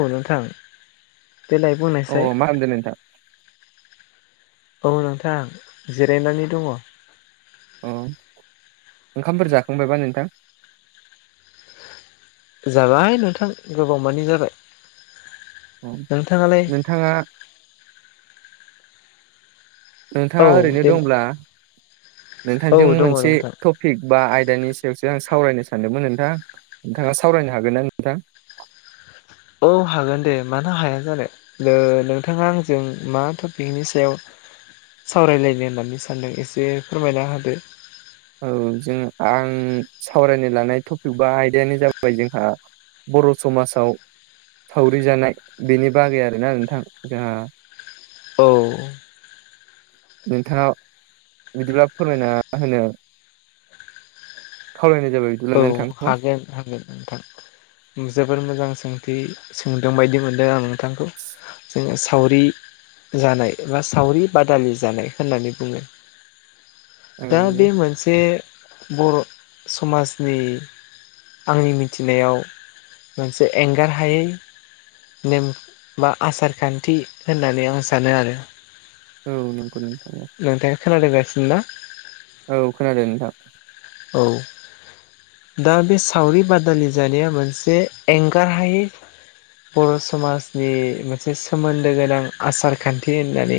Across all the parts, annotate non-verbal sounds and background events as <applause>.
औ नोंथां देलाय अ बुंनायसाय। मा खालामदों नोंथां औ नोंथां जिरायनानै दङ। अ ओंखामफोर जाखांबायबा नोंथां जाबाय नोंथां गोबावमानि जाबाय। ओम नोंथाङालाय नोंथाङा औ नोंथाङा ओरैनो दे दंब्ला औ नोंथांजों दङ मोनसे नोंथां ट पिक बा आयदानि सायावसो आं सावरायनो सानदोंमोन नोंथां नोंथाङा सावरायनो हागोन ना नोंथां। औ हागोन दे मानो हाया जानो। नोंथाङा आंजों मा टपिकनि सायाव सावरायलायनो होननानै सानदों एसे फोरमायना होदो। औ जों आं सावरायनो लानाय टपिक बा आयदायानो जाबाय जोंहा बर' समाजाव सावरि जानाय बेनि बागै आरोना नोंथां जोंहा औ नोंथाङा बिदिब्ला फोरमायना होनो खावलायनाय जाबाय बिदिब्ला औ नोंथां। हागोन हागोन। नोंथां जोबोर मोजां सोंथि सोंदों बायदि मोनदों आङो नोंथांखौ जोङो सावरि जानाय बा सावरि बादालि जानाय होननानै बुङो। औ दा बे मोनसे बर' समाजनि आंनि मिथिनायाव मोनसे एंगार हायै नेम बा आसार खान्थि होननानै आं सानो आरो। औ नंगौ नोंथां। नोंथाङा खोनादोंगासिनो ना। औ खोनादों नोंथां औ दा बे सावरि बादालि जानाया मोनसे एंगारहायै बर' समाजनि मोनसे सोमोन्दो गोनां आसार खान्थि होननानै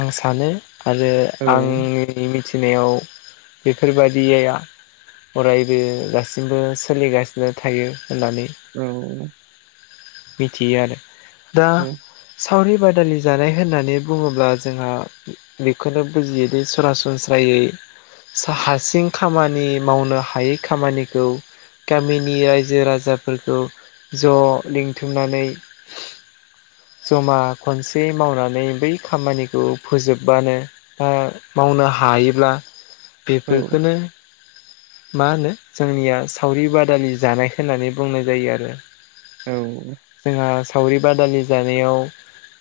आं सानो आरो औ आंनि मिथिनायाव बेफोरबायदि या आ अरायबो दासिमबो सोलिगासिनो थायो होननानै औ मिथियो आरो दा औ सावरि बादालि जानाय होननानै बुङोब्ला जोंहा बेखौनो बुजियोदि सरासनस्रायै सा-हासिं खामानि मावनो हायै खामानिखौ गामिनि रायजो राजाफोरखौ ज' लिंथुमनानै जमा खनसे मावनानै बै खामानिखौ फोजोबबानो ओ मावनो हायोब्ला औ बेफोरखौनो मा होनो जोंनिया सावरि बादालि जानाय होननानै बुंनाय जायो आरो। औ जोंहा सावरि बादालि जानायाव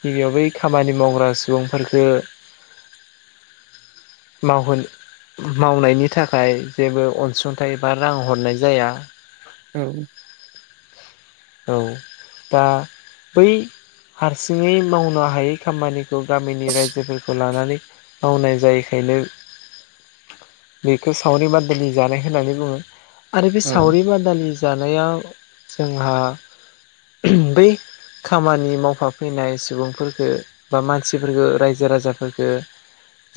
गिबियाव बै खामानि मावग्रा सुबुंफोरखो <inaudible> मावनायनि थाखाय नाथाय जेबो अनसुंथाइ बा रां हरनाय जाया औ औ बा बै हारसिङै मावनो हायै खामानिखौ गामिनि रायजोफोरखौ लानानै मावनाय जायैखायनो बेखौ सावरि बादालि जानाय होननानै बुङो आरो बे सावरि बादालि जानाया जोंहा बै खामानि मावफाफैनाय सुबुंफोरफोरखो बा मानसिफोरखो रायजो राजाफोरखो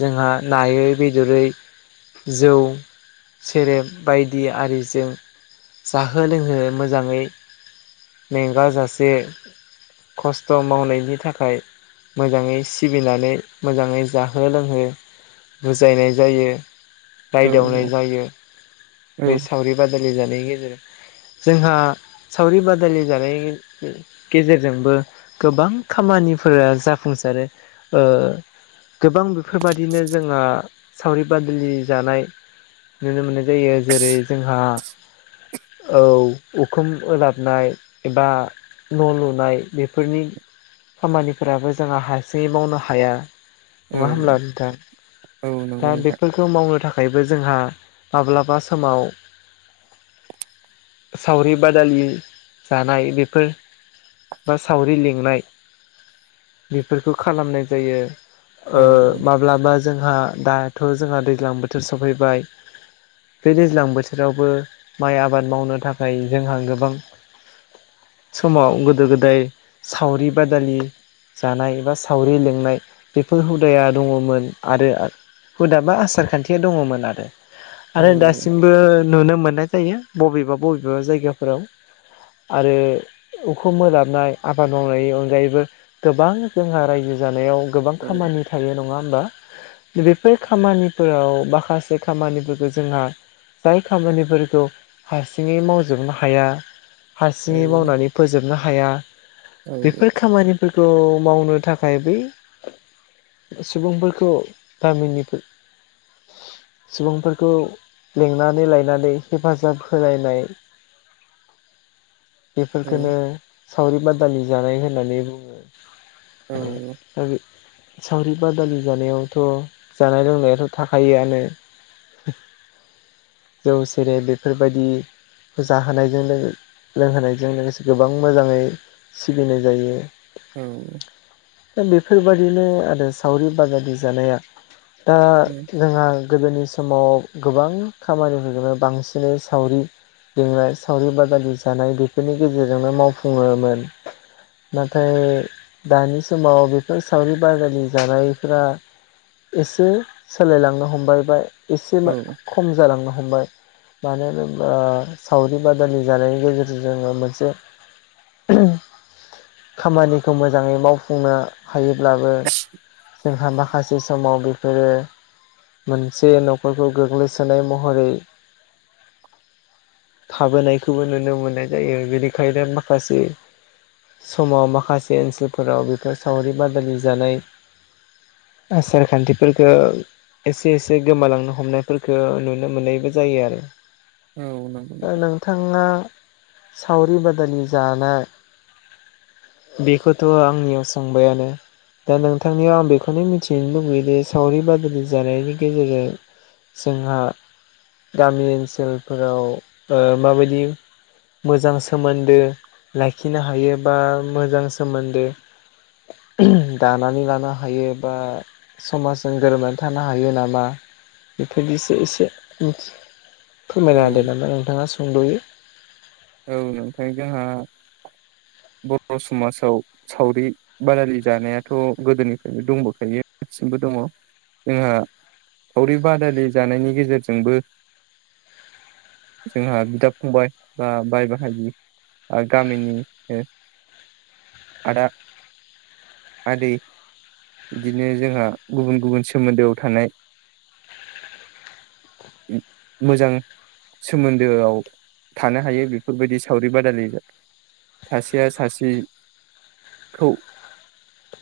जोंहा नायै बेदरै जौ सेरेब बायदि आरिजों जाहो लोंहो मोजाङै मेंगाजासे खस्थ' मावनायनि थाखाय मोजाङै सिबिनानै मोजाङै जाहो लोंहो बुजायनाय जायो औ रायदावनाय जायो औ बे सावरि जानायनि गेजेरजों जोंहा सावरि जानाय गेजेरजोंबो गोबां खामानिफोरा जाफुंसारो। ओ गोबां बेफोरबादिनो जोंहा सावरि बादालि जानाय नुनो मोननाय जायो। जेरै जोंहा औ उखुम उलाबनाय एबा न' लुनाय बेफोरनि खामानिफोराबो जोंहा हारसिङै मावनो हाया। नङा होमब्ला औ नोंथां औ नंगौ दा नोंथां बेफोर खो मावनो थाखायबो जोंहा माब्लाबा समाव सावरि बादालि जानाय बेफोर बा सावरि लिंनाय बेफोरखो खालामनाय जायो औ ओ माब्लाबा जोंहा दाथ' जोंहा दैज्लां बोथोर सफैबाय बे दैज्लां बोथोरावबो माइ आबाद मावनो थाखाय जोंहा गोबां <inaudible> समाव गोदो गोदाय सावरि बादालि जानाय बा सावरि लेंनाय बेफोर हुदाया दङमोन आरो हुदाबा आसार खान्थिया दङमोन आरो। औ आरो दासिमबो नुनो मोननाय जायो बबेबा बबेबा जायगाफोराव आरो उखुम ओलाबनाय आबाद मावनायनि अनगायैबो गोबां जोंहा रायजो जानायाव गोबां औ खामानि थायो नङा होमबा बेफोर खामानिफोराव माखासे खामानिफोरखो जोंहा जाय खामानिफोरखौ हारसिङै मावजोबनो हाया औ हारसिङै मावनानै फोजोबनो हाया औ बेफोर खामानि फोरखौ मावनो थाखाय बै सुबुंफोरखौ गामिनि सुबुंफोरखौ लिंनानै लायनानै हेफाजाब होलायनाय औ बेफोरफोरखौनो सावरि बादालि जानाय होननानै बुङो। <inaudible> सावरि बादालि जानायावथ' जानाय लोंनायाथ' थाखायोआनो जौ सेरेब बेफोरबायदि जाहोनायजोंलो लोंहोनायजों लोगोसे गोबां मोजाङै सिबिनाय जायो। औ। दा बेफोरबायाददिनो आरो सावरि बाजादि जानाया दा जोंहा गोदोनि समाव गोबां खामानिफोरखौनो बांसिनै सावरि लेंनाय सावरि बादालि जानाय बेफोरनि गेजेरजोंनो मावफुङोमोन। नाथाय दानि समाव बेफोर सावरि बाजालि जानायफोरा एसे सोलायलांनो हमबायबाय। एसे खम जालांनो हमबाय मानो होनोब्ला सावरि बादालि जानाय गेजेरजों जोङो मोनसे <unintelligible> खामानिखौ मोजाङै मावफुंनो हायोब्लाबो जोंहा माखासे समाव बेफोरो मोनसे न'खरखौ गोग्लैसोनाय महरै थाबोनायखौबो नुनो मोननाय जायो। बेनिखायनो माखासे समाव माखासे ओनसोलफोराव बेफोर सावरि बादालि जानाय आसारखान्थिफोरखौ एसे एसे गोमालांनो हमनायफोरखौ नुनो मोननायबो जायो आरो। औ नंगौ। बिथाङा सावरि बादालि जाना बेखौथ' आंनियाव सोंबायानो। दा नोंथांनियाव आं बेखौनो मिथिनो लुुबैयो जे सावरि बादलि जानायनि गेजेरजों जोंहा गामि ओनसोलफोराव माबायदि मोजां सोमोन्दो लाखिनो हायो बा मोजां सोमोन्दो दानानै लानो हायो बा समाजजों गोरोबनानै थानो हायो नामा बेफोरदिसो एसे औ फोरमायना होदो नामा नोंथाङा सोंद'यो। औ नोंथाजों आंहा बर' समाजाव सावरि बादालि जानायाथ' गोदोनिफ्रायनो दंबोखायो दासिमबो दङ। जोंहा सावरि बादालि जानायनि गेजेरजोंबो जोंहा बिदा फंबाय बा बाय बाहायि गामिनि ओ। आदा आदै। बिदिनो जोंहा गुबुन गुबुन सोमोन्दोआव थानाय मोजां सोमोन्दोआव थानो हायो बेफोरबायदि सावरि बादायलि सासेया सासे खौ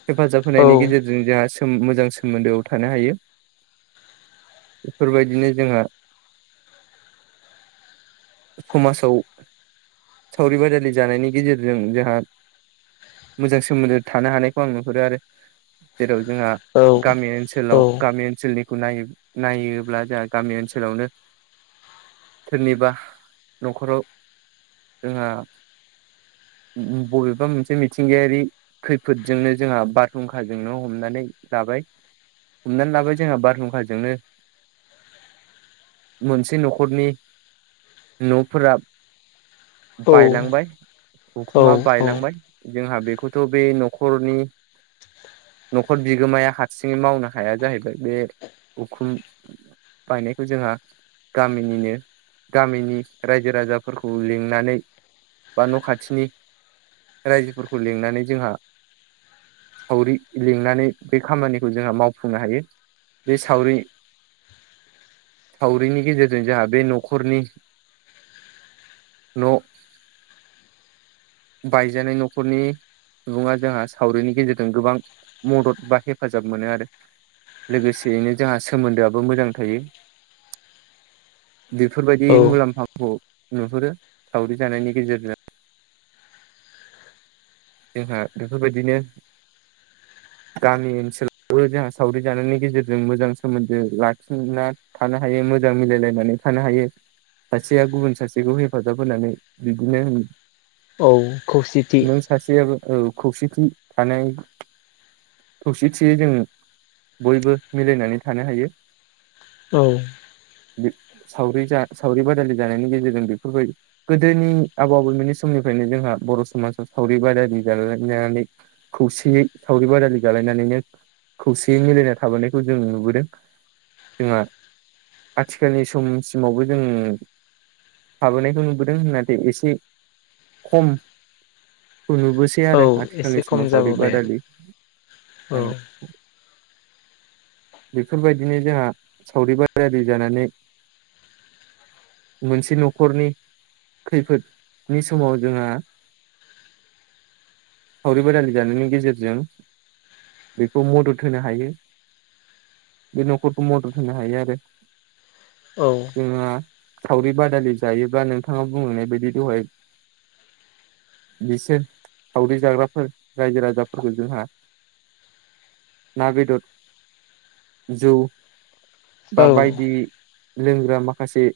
हेफाजाब होनायनि औ गेजेरजों जोंहा मोजां सोमोन्दोआव थानो हायो। बेफोरबायदिनो जोंहा समाजाव सावरि बादालि जानायनि गेजेरजों जोंहा मोजां सोमोन्दो थानो हानायखौ आं नुहरो आरो। जेराव जोंहा औ गामि ओनसोलाव औ गामि ओनसोलनिखौ नाय नायोब्ला जोंहा गामि ओनसोलावनो सोरनिबा न'खराव जोंहा ब- बबेबा मोनसे मिथिंगायारि खैफोदजोंनो जोंहा बारहुंखाजोंनो हमनानै लाबाय। हमनानै लाबाय जोंहा बारहुंखाजोंनो मोनसे न'खरनि न'फोरा औ बायलांबाय औ उखुमा बायलांबाय औ जोंहा बेखौथ' बे न'खरनि न'खर बिगोमाया हारसिङै मावनो हाया जाहैबाय बे उखुम बायनायखौ जोंहा गामिनिनो गामिनि रायजो राजाफोरखौ लिंनानै बा न' खाथिनि रायजोफोरखौ लिंनानै जोंहा सावरि लिंनानै बे खामानिखौ जोंहा मावफुंनो हायो। बे सावरि सावरिनि गेजेरजों जोंहा बे न'खरनि न' बायजानाय न'खरनि सुबुङा जोंहा सावरिनि गेजेरजों गोबां मदद बा हेफाजाब मोनो आरो। लोगोसेयैनो जोंहा सोमोन्दोआबो मोजां थायो। बेफोरबायदि औ मुलाम्फाखौ नुहुरो सावरि जानायनि गेजेरजों। जोंहा बेफोरबायदिनो गामि ओनसोलावबो जोंहा सावरि जानायनि गेजेरजों मोजां सोमोन्दो लाखिना थानो हायो मोजां मिलायलायनानै थानो हायो। सासेया गुबुन सासेखौ हेफाजाब होनानै बिदिनो औ खौसेथि नों सासेयाबो औ खौसेथि थानाय खौसेथियै जों बयबो मिलायनानै थानो हायो। औ। बे सावरि जा सावरि बादालि जानायनि गेजेरजों बेफोरबायदि गोदोनि आबौ आबौमोननि समनिफ्रायनो जोंहा बर' समाजाव सावरि बादालि जालायनानै खौसेयै सावरि बादालि जालायनानैनो खौसेयै मिलायना थाबोनायखौ जों नुबोदों। जोंहा आथिखालनि समसिमावबो जों थाबोनायखौ नुबोदों नाथाय एसे खम खौ नुबोसै औ आरो एसे आथिखालनि खम समाव सावरि जाबोबाय आरो बादालि जानाय <inaudible> बेफोरबायदिनो जोंहा सावरि बादारि जानानै मोनसे न'खरनि खैफोदनि समाव जोंहा सावरि बादालि जानायनि गेजेरजों बेखौ मदद होनो हायो। बे न'खरखौ मदद होनो हायो आरो। औ। जोंहा सावरि बादालि जायोब्ला नोंथाङा बुंहैनाय बायदि दहाय बिसोर सावरि जाग्राफोर रायजो राजाफोरखौ जोंहा ना बेदर जौ बा औ बायदि लोंग्रा माखासे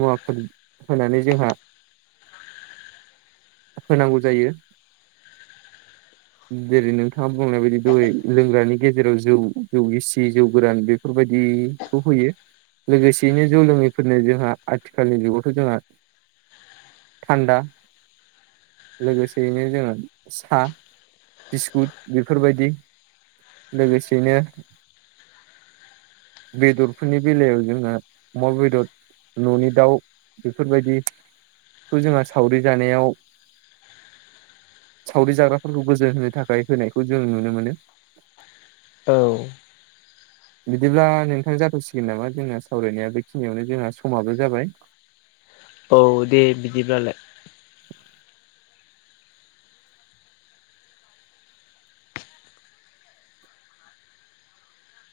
मुवाफोर होनानै जोंहा होनांगौ जायो। जेरै नोंथाङा बुंनाय बायदि दहाय लोंग्रानि गेजेराव जौ जौ गिसि जौ गोरान बे बेफोरबायदिखौ होयो। लोगोसेयैनो जौ लोङैफोरनो जोंहा आथिखालनि जुगावथ' जोंहा थान्दा लोगोसेयैनो जोङो साहा बिस्कुट बेफोरबायदि लोगोसेनो बेदरफोरनि बेलायाव जोङो अमा बेदर न'नि दाउ बेफोरबायदि बेखौ जोंहा सावरि जानायाव सावरि जाग्राफोरखौ गोजोन होनो थाखाय होनायखौ जों नुनो मोनो। औ। बिदिब्ला नोंथां जाथ'सिगोन नामा जोंना सावरायनाया बेखिनियावनो जोंहा समाबो जाबाय। औ दे बिदिब्लालाय।